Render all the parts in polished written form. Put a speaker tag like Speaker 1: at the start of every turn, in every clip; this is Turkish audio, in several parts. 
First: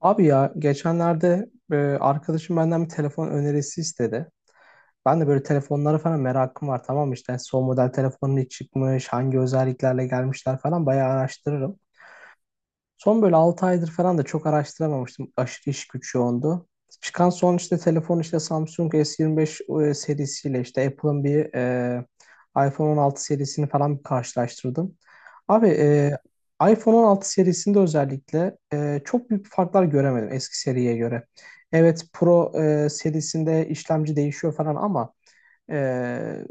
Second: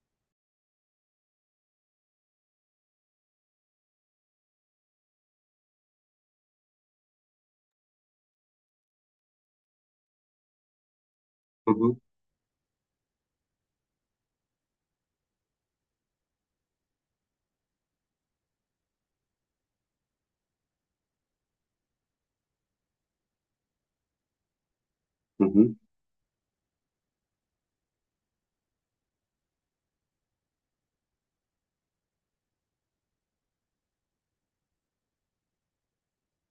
Speaker 1: Abi ya geçenlerde arkadaşım benden bir telefon önerisi istedi. Ben de böyle telefonlara falan merakım var, tamam mı? İşte son model telefonun ne çıkmış, hangi özelliklerle gelmişler falan bayağı
Speaker 2: Hı
Speaker 1: araştırırım.
Speaker 2: hı,
Speaker 1: Son böyle 6 aydır falan da çok araştıramamıştım. Aşırı iş güç yoğundu. Çıkan son işte telefon işte Samsung S25 serisiyle işte Apple'ın bir iPhone 16 serisini falan bir karşılaştırdım.
Speaker 2: hı
Speaker 1: Abi,
Speaker 2: hı.
Speaker 1: iPhone 16 serisinde özellikle çok büyük farklar göremedim eski seriye göre. Evet, Pro serisinde işlemci değişiyor falan ama ee,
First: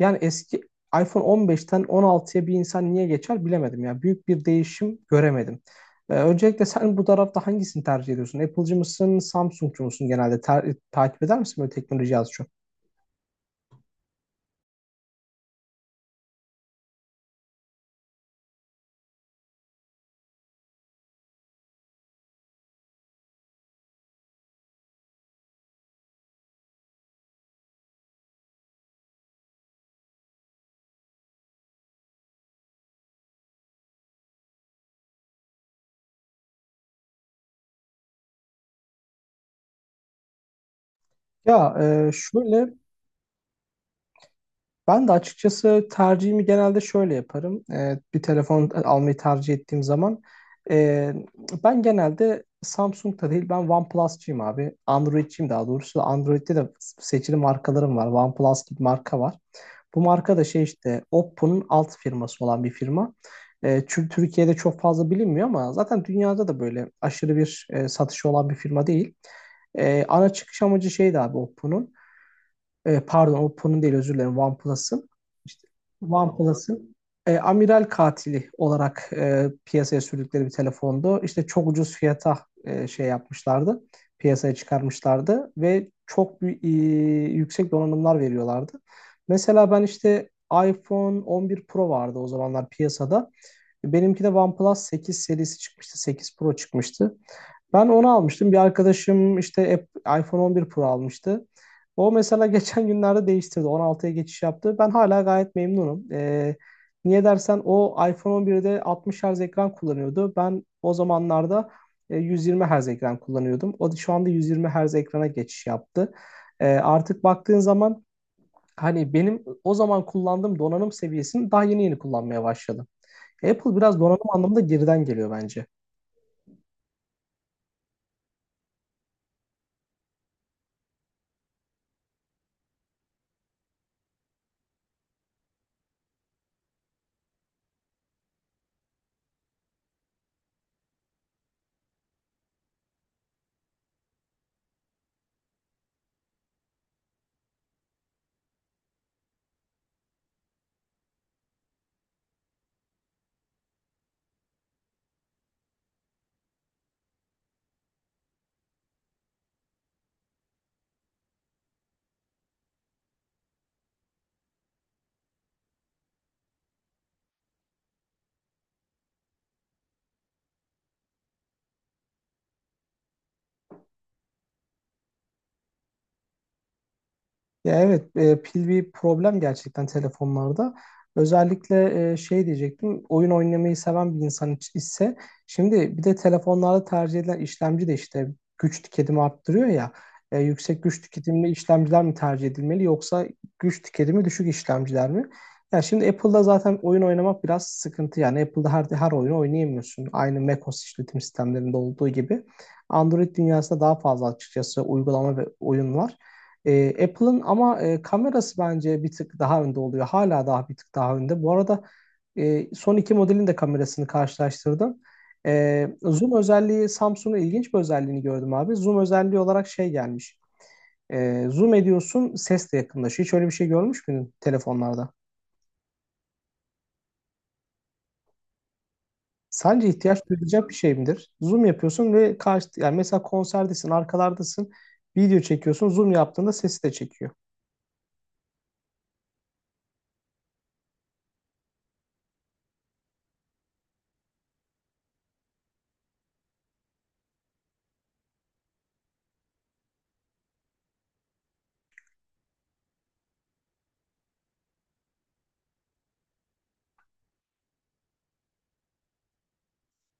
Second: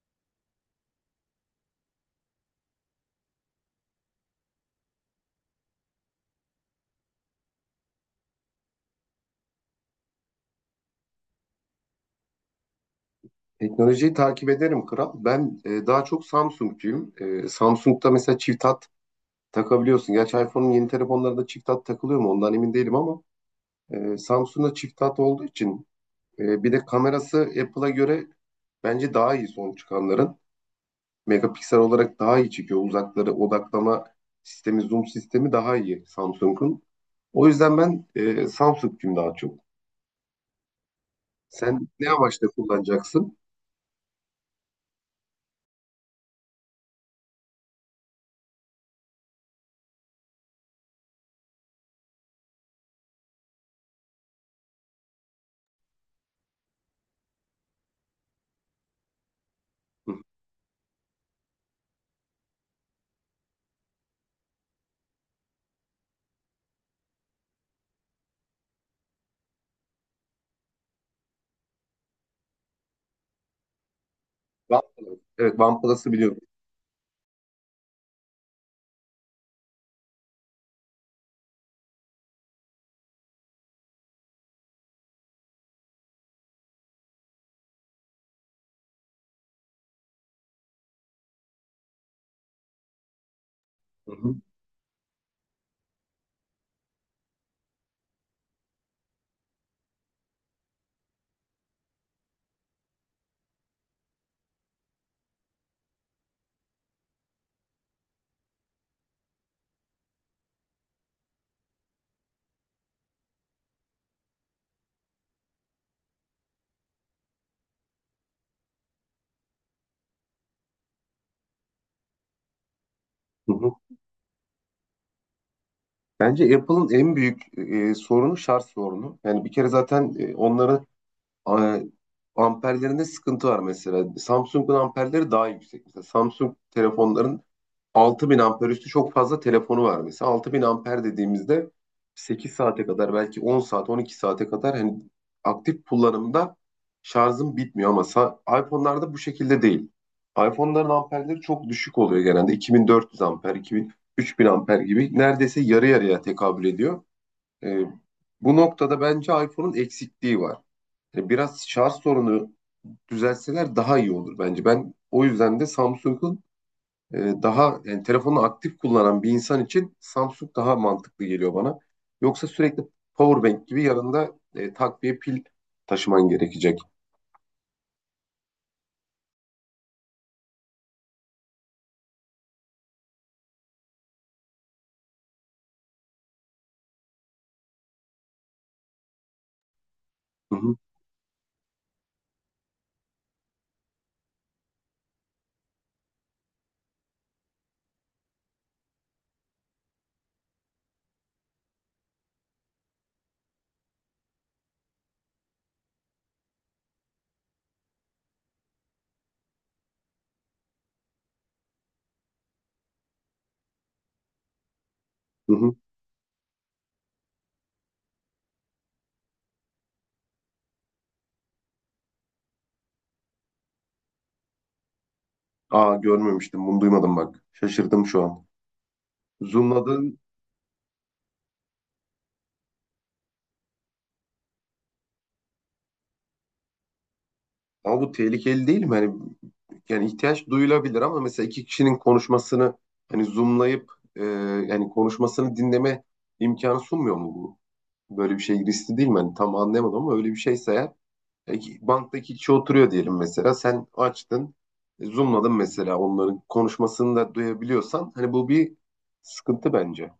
Speaker 1: yani eski iPhone 15'ten 16'ya bir insan niye geçer bilemedim ya. Büyük bir değişim göremedim. Öncelikle sen bu tarafta hangisini tercih ediyorsun? Apple'cı mısın, Samsung'cu musun genelde? Takip eder misin böyle teknoloji az çok?
Speaker 2: Teknolojiyi takip ederim kral. Ben daha çok Samsung'cuyum. Samsung'da mesela çift hat takabiliyorsun. Gerçi iPhone'un yeni telefonlarında çift hat takılıyor mu ondan emin değilim ama Samsung'da çift hat olduğu için bir de kamerası Apple'a göre bence daha iyi son çıkanların. Megapiksel olarak daha iyi çekiyor. Uzakları odaklama sistemi, zoom sistemi daha iyi Samsung'un. O yüzden ben Samsung'cuyum daha çok.
Speaker 1: Ya
Speaker 2: Sen ne
Speaker 1: e,
Speaker 2: amaçla
Speaker 1: şöyle
Speaker 2: kullanacaksın?
Speaker 1: Ben de açıkçası tercihimi genelde şöyle yaparım. Bir telefon almayı tercih ettiğim zaman e, ben genelde Samsung'da değil, ben OnePlus'cıyım abi. Android'ciyim daha doğrusu. Android'de de seçili markalarım var. OnePlus gibi marka var. Bu
Speaker 2: Hı hı.
Speaker 1: marka da şey işte Oppo'nun alt firması olan bir firma. Çünkü Türkiye'de çok fazla bilinmiyor ama zaten dünyada da böyle aşırı bir satışı olan bir firma değil. Ana çıkış amacı şeydi abi Oppo'nun, pardon, Oppo'nun değil, özür dilerim,
Speaker 2: One-
Speaker 1: OnePlus'ın
Speaker 2: Evet,
Speaker 1: işte.
Speaker 2: OnePlus'ı
Speaker 1: Tamam.
Speaker 2: biliyorum.
Speaker 1: OnePlus'ın amiral katili olarak piyasaya sürdükleri bir telefondu. İşte çok ucuz fiyata şey yapmışlardı. Piyasaya çıkarmışlardı ve çok bir, yüksek donanımlar veriyorlardı. Mesela ben işte iPhone 11 Pro vardı o zamanlar piyasada.
Speaker 2: Hı
Speaker 1: Benimki de
Speaker 2: hı.
Speaker 1: OnePlus 8 serisi çıkmıştı. 8 Pro çıkmıştı. Ben onu almıştım. Bir arkadaşım işte iPhone 11 Pro almıştı. O mesela geçen günlerde değiştirdi. 16'ya geçiş yaptı. Ben hala gayet memnunum. Niye dersen, o iPhone 11'de 60 Hz ekran kullanıyordu. Ben o zamanlarda 120 Hz ekran kullanıyordum. O da şu anda 120 Hz ekrana geçiş yaptı. Artık baktığın zaman hani benim o zaman kullandığım donanım seviyesini daha yeni yeni kullanmaya başladım.
Speaker 2: Hı hı.
Speaker 1: Apple biraz donanım anlamında geriden geliyor bence.
Speaker 2: Bence Apple'ın en büyük sorunu şarj sorunu. Yani bir kere zaten onların a- amperlerinde sıkıntı var mesela. Samsung'un amperleri daha yüksek. Mesela Samsung telefonların 6000 amper üstü çok fazla telefonu var mesela. 6000 amper dediğimizde 8 saate kadar belki 10 saat 12 saate kadar hani aktif kullanımda şarjım bitmiyor ama iPhone'larda bu şekilde değil. iPhone'ların amperleri çok düşük oluyor genelde. 2400 amper, 2000, 3000 amper gibi neredeyse yarı yarıya tekabül ediyor. Ee, bu noktada bence iPhone'un eksikliği var. Yani biraz şarj sorunu düzelseler daha iyi olur bence. Ben o yüzden de Samsung'un e, daha yani telefonu aktif kullanan bir insan için Samsung daha mantıklı geliyor bana. Yoksa sürekli powerbank gibi yanında takviye pil taşıman gerekecek.
Speaker 1: Ya evet, pil bir problem gerçekten telefonlarda. Özellikle şey diyecektim, oyun oynamayı seven bir insan ise şimdi bir de telefonlarda tercih edilen işlemci de işte güç tüketimi arttırıyor ya.
Speaker 2: Hı hı,
Speaker 1: Yüksek güç tüketimli işlemciler mi tercih edilmeli yoksa güç tüketimi düşük işlemciler mi? Ya şimdi Apple'da zaten oyun oynamak biraz sıkıntı, yani Apple'da her oyunu oynayamıyorsun. Aynı macOS işletim sistemlerinde olduğu gibi. Android dünyasında daha fazla açıkçası uygulama ve oyun var. Apple'ın ama kamerası bence bir tık daha önde oluyor. Hala daha bir tık daha önde. Bu arada son iki modelin de kamerasını karşılaştırdım.
Speaker 2: hı hı.
Speaker 1: Zoom özelliği, Samsung'un ilginç bir özelliğini gördüm abi. Zoom özelliği olarak şey gelmiş. Zoom ediyorsun, ses de yakınlaşıyor. Hiç öyle bir şey görmüş müydün telefonlarda?
Speaker 2: Aa görmemiştim bunu duymadım bak. Şaşırdım şu an.
Speaker 1: Sence
Speaker 2: Zoomladığın
Speaker 1: ihtiyaç duyulacak bir şey midir? Zoom yapıyorsun ve karşı, yani mesela konserdesin, arkalardasın, video çekiyorsun, zoom yaptığında sesi de çekiyor.
Speaker 2: ama bu tehlikeli değil mi? Hani, yani ihtiyaç duyulabilir ama mesela iki kişinin konuşmasını hani zoomlayıp yani konuşmasını dinleme imkanı sunmuyor mu bu? Böyle bir şey riskli değil mi? Hani tam anlayamadım ama öyle bir şeyse eğer E, Banktaki kişi oturuyor diyelim mesela. Sen açtın, zoomladın mesela onların konuşmasını da duyabiliyorsan. Hani bu bir sıkıntı bence.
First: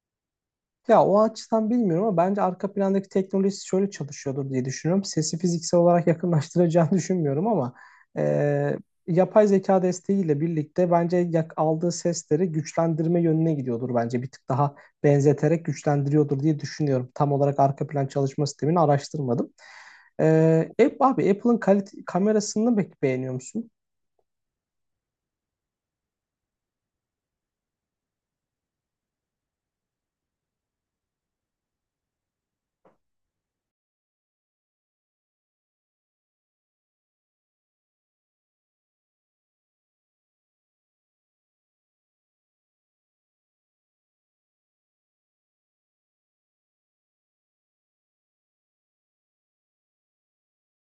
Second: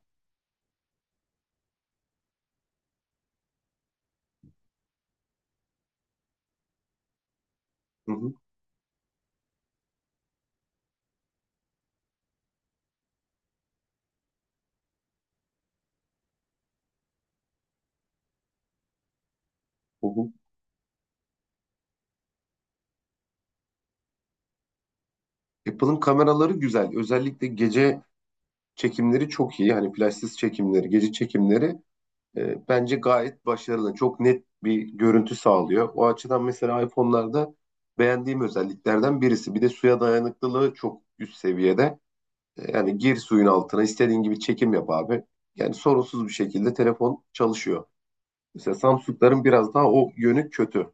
Speaker 1: Ya o açıdan bilmiyorum ama bence arka plandaki teknoloji şöyle çalışıyordur diye düşünüyorum. Sesi fiziksel olarak yakınlaştıracağını düşünmüyorum ama
Speaker 2: Hı hı,
Speaker 1: e, yapay zeka desteğiyle birlikte bence aldığı sesleri güçlendirme yönüne gidiyordur bence. Bir tık daha benzeterek güçlendiriyordur diye düşünüyorum. Tam olarak arka plan çalışma sistemini araştırmadım.
Speaker 2: hı
Speaker 1: E,
Speaker 2: hı.
Speaker 1: Abi, Apple'ın kalite kamerasını pek beğeniyor musun?
Speaker 2: Apple'ın kameraları güzel. Özellikle gece çekimleri çok iyi. Hani flashsız çekimleri, gece çekimleri bence gayet başarılı. Çok net bir görüntü sağlıyor. O açıdan mesela iPhone'larda beğendiğim özelliklerden birisi. Bir de suya dayanıklılığı çok üst seviyede. Yani gir suyun altına istediğin gibi çekim yap abi. Yani sorunsuz bir şekilde telefon çalışıyor. Mesela Samsung'ların biraz daha o yönü kötü.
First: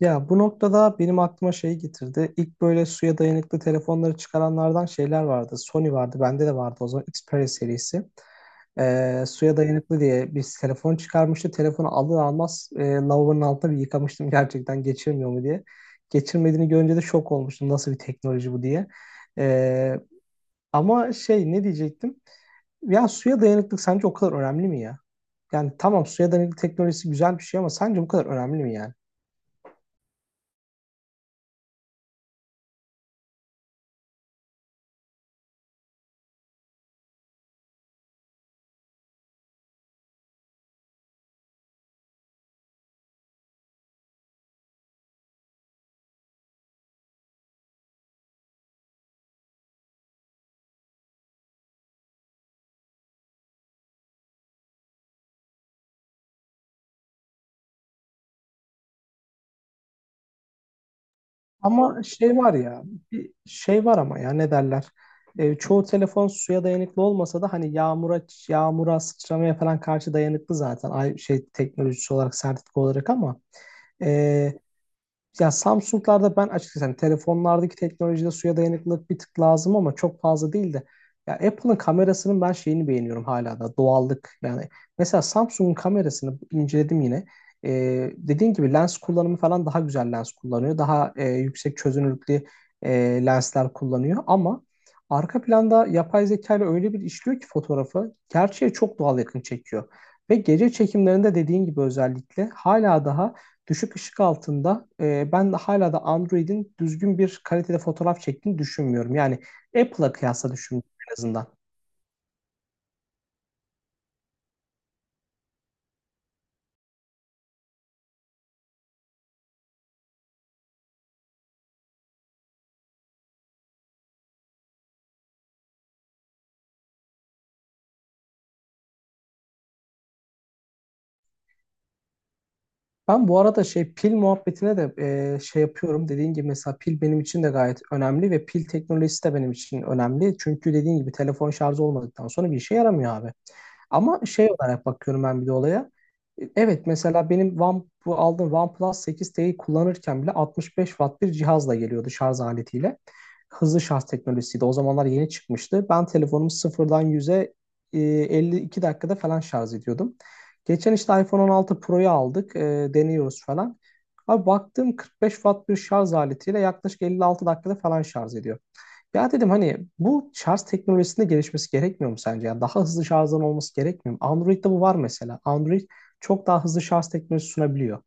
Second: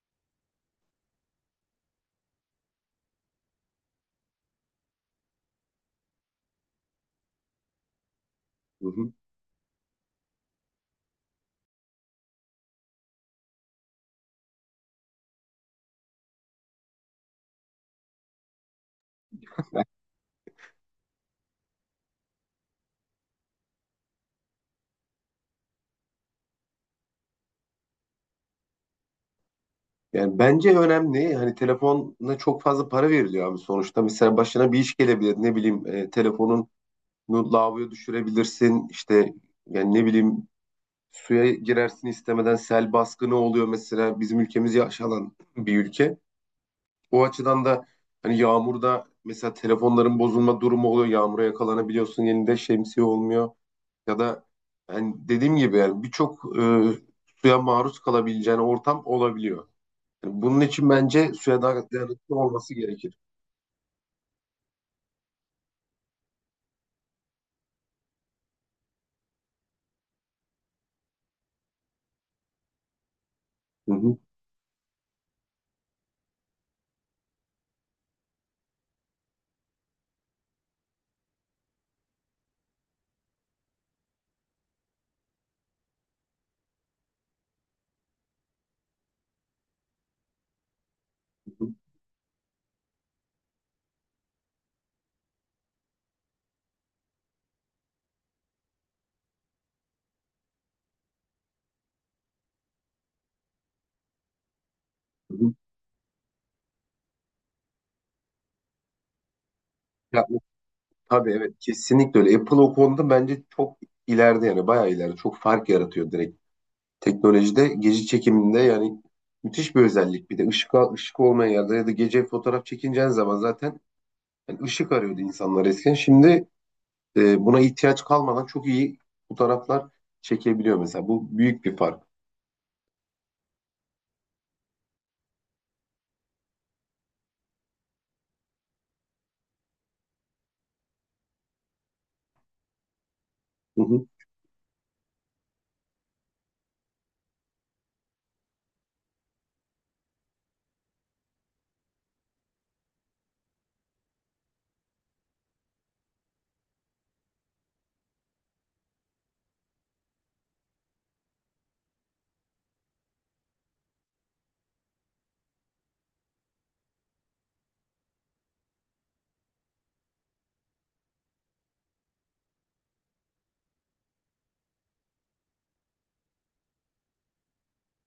Speaker 1: Ya, bu noktada benim aklıma şey getirdi. İlk böyle suya dayanıklı telefonları çıkaranlardan şeyler vardı. Sony vardı, bende de vardı o zaman Xperia serisi.
Speaker 2: Hı hı.
Speaker 1: Suya dayanıklı diye bir telefon çıkarmıştı. Telefonu alır almaz lavabonun altına bir yıkamıştım gerçekten geçirmiyor mu diye. Geçirmediğini görünce de şok olmuştum. Nasıl bir teknoloji bu diye. Ee, Ama şey ne diyecektim? Ya suya dayanıklık sence o kadar önemli mi ya? Yani tamam, suya dayanıklı teknolojisi güzel bir şey ama sence bu kadar önemli mi yani?
Speaker 2: Yani bence önemli. Hani telefona çok fazla para veriliyor abi sonuçta. Mesela başına bir iş gelebilir. Ne bileyim telefonunu lavaboya düşürebilirsin. İşte yani ne bileyim suya girersin istemeden sel baskını oluyor mesela. Bizim ülkemiz yaşanan bir ülke. O açıdan da hani yağmurda mesela telefonların bozulma durumu oluyor. Yağmura yakalanabiliyorsun. Elinde şemsiye olmuyor. Ya da hani dediğim gibi yani birçok suya maruz kalabileceğin ortam olabiliyor. Yani bunun için bence suya daha
Speaker 1: Ama
Speaker 2: dayanıklı
Speaker 1: şey var
Speaker 2: olması
Speaker 1: ya,
Speaker 2: gerekir.
Speaker 1: bir şey var ama ya ne derler? Çoğu telefon suya dayanıklı olmasa da hani yağmura sıçramaya falan karşı dayanıklı zaten. Ay şey teknolojisi olarak, sertifika olarak ama
Speaker 2: Hı
Speaker 1: e,
Speaker 2: hı,
Speaker 1: yani Samsung'larda ben açıkçası hani telefonlardaki teknolojide suya dayanıklılık bir tık lazım ama çok fazla değil de ya Apple'ın kamerasının ben şeyini beğeniyorum hala da, doğallık yani. Mesela Samsung'un kamerasını inceledim yine. Dediğin gibi lens kullanımı falan daha güzel lens kullanıyor, daha
Speaker 2: hı
Speaker 1: yüksek çözünürlüklü e, lensler kullanıyor ama arka planda yapay zeka ile öyle bir işliyor ki fotoğrafı gerçeğe çok doğal yakın çekiyor ve gece çekimlerinde dediğin gibi özellikle hala daha düşük ışık altında
Speaker 2: hı,
Speaker 1: ben
Speaker 2: hı.
Speaker 1: de hala da Android'in düzgün bir kalitede fotoğraf çektiğini düşünmüyorum. Yani Apple'a
Speaker 2: Ya,
Speaker 1: kıyasla düşünüyorum en
Speaker 2: tabii
Speaker 1: azından.
Speaker 2: evet kesinlikle öyle. Apple o konuda bence çok ileride yani bayağı ileride çok fark yaratıyor direkt. Teknolojide gece çekiminde yani müthiş bir özellik. Bir de ışık, ışık olmayan yerde ya da gece fotoğraf çekineceğin zaman zaten yani ışık arıyordu insanlar eskiden. Şimdi buna ihtiyaç kalmadan çok iyi fotoğraflar çekebiliyor mesela. Bu büyük bir fark.
Speaker 1: Ben bu arada şey pil muhabbetine de şey yapıyorum. Dediğin gibi mesela pil benim için de gayet önemli ve pil teknolojisi de benim için önemli. Çünkü dediğin gibi telefon şarjı olmadıktan sonra bir işe yaramıyor abi.
Speaker 2: Hı hı.
Speaker 1: Ama şey olarak bakıyorum ben bir de olaya. Evet, mesela benim bu aldığım OnePlus 8T'yi kullanırken bile 65 watt bir cihazla geliyordu, şarj aletiyle. Hızlı şarj teknolojisiydi. O zamanlar yeni çıkmıştı. Ben telefonumu sıfırdan 100'e 52 dakikada falan şarj ediyordum. Geçen işte iPhone 16 Pro'yu aldık. Deniyoruz falan. Abi baktım 45 watt bir şarj aletiyle yaklaşık 56 dakikada falan şarj ediyor. Ya dedim hani bu şarj teknolojisinde gelişmesi gerekmiyor mu sence? Ya daha hızlı şarjdan olması gerekmiyor mu? Android'de bu var mesela. Android çok daha hızlı şarj teknolojisi sunabiliyor.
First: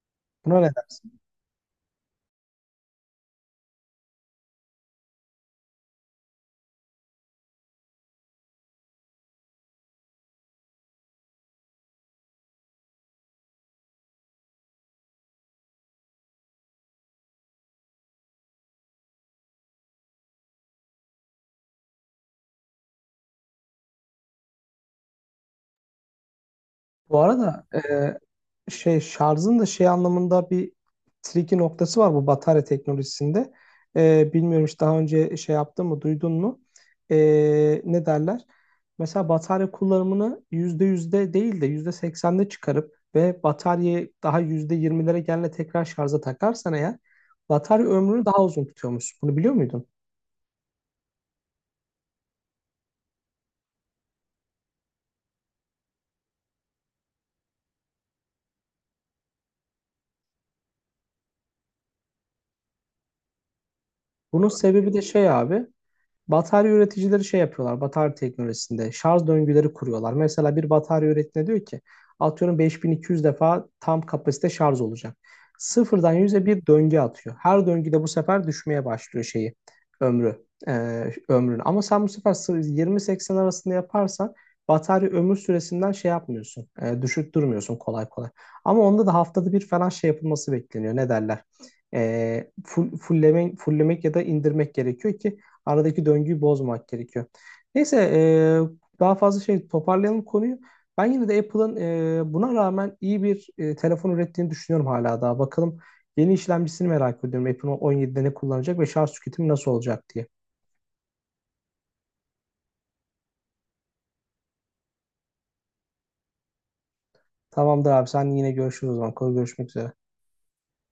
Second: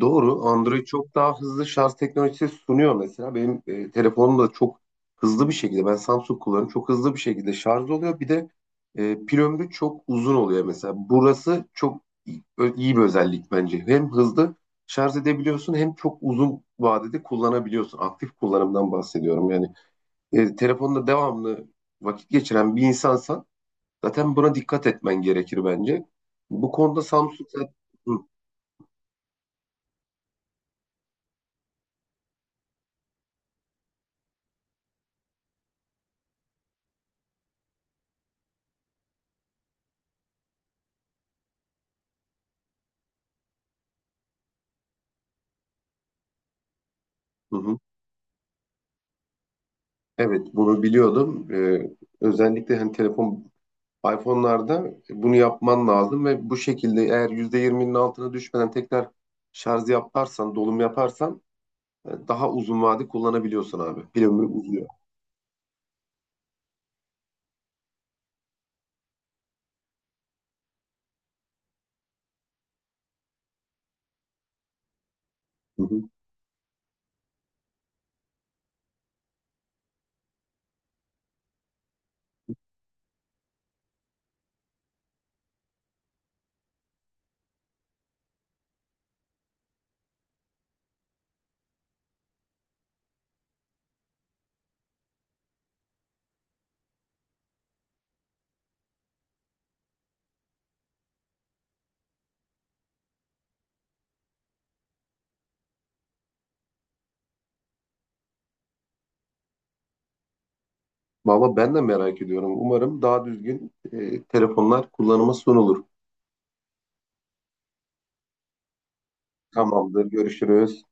Speaker 2: Doğru.
Speaker 1: Buna ne
Speaker 2: Android çok
Speaker 1: dersin?
Speaker 2: daha hızlı şarj teknolojisi sunuyor mesela. Benim telefonum da çok hızlı bir şekilde ben Samsung kullanıyorum. Çok hızlı bir şekilde şarj oluyor. Bir de pil ömrü çok uzun oluyor mesela. Burası çok iyi bir özellik bence. Hem hızlı şarj edebiliyorsun hem çok uzun vadede kullanabiliyorsun. Aktif kullanımdan bahsediyorum. Yani telefonda devamlı vakit geçiren bir insansan zaten buna dikkat etmen gerekir bence. Bu konuda
Speaker 1: Bu
Speaker 2: Samsung
Speaker 1: arada
Speaker 2: zaten... Hı,
Speaker 1: şey şarjın da şey anlamında bir tricky noktası var bu batarya teknolojisinde. Bilmiyorum hiç daha önce şey yaptın mı, duydun mu? Ne derler? Mesela batarya kullanımını yüzde değil de %80'de çıkarıp ve bataryayı daha yüzde yirmilere gelene tekrar şarja takarsan eğer
Speaker 2: hı hı.
Speaker 1: batarya ömrünü daha uzun tutuyormuş. Bunu biliyor muydun?
Speaker 2: Evet bunu biliyordum. Özellikle hani telefon iPhone'larda bunu yapman lazım ve bu şekilde eğer %20'nin altına düşmeden tekrar şarj yaparsan, dolum yaparsan daha uzun vade kullanabiliyorsun abi. Pil ömrü
Speaker 1: Bunun
Speaker 2: uzuyor.
Speaker 1: sebebi de şey abi. Batarya üreticileri şey yapıyorlar, batarya teknolojisinde şarj döngüleri kuruyorlar. Mesela bir batarya üretine diyor ki, atıyorum 5200 defa tam kapasite şarj olacak.
Speaker 2: Hı hı.
Speaker 1: Sıfırdan 100'e bir döngü atıyor. Her döngüde bu sefer düşmeye başlıyor şeyi, ömrü, ömrünü. Ama sen bu sefer 20-80 arasında yaparsan batarya ömür süresinden şey yapmıyorsun, düşük durmuyorsun kolay kolay. Ama onda da haftada bir falan şey yapılması bekleniyor. Ne derler? Fulllemek ya da indirmek gerekiyor ki aradaki döngüyü bozmak gerekiyor. Neyse, daha fazla şey toparlayalım konuyu. Ben yine de Apple'ın buna rağmen iyi bir telefon ürettiğini düşünüyorum hala daha. Bakalım, yeni işlemcisini merak ediyorum. Apple on 17'de ne kullanacak ve şarj tüketimi nasıl olacak diye.
Speaker 2: Valla ben de merak ediyorum. Umarım daha düzgün telefonlar kullanıma sunulur.
Speaker 1: Tamamdır abi, sen yine görüşürüz o zaman. Görüşmek üzere.
Speaker 2: Tamamdır. Görüşürüz.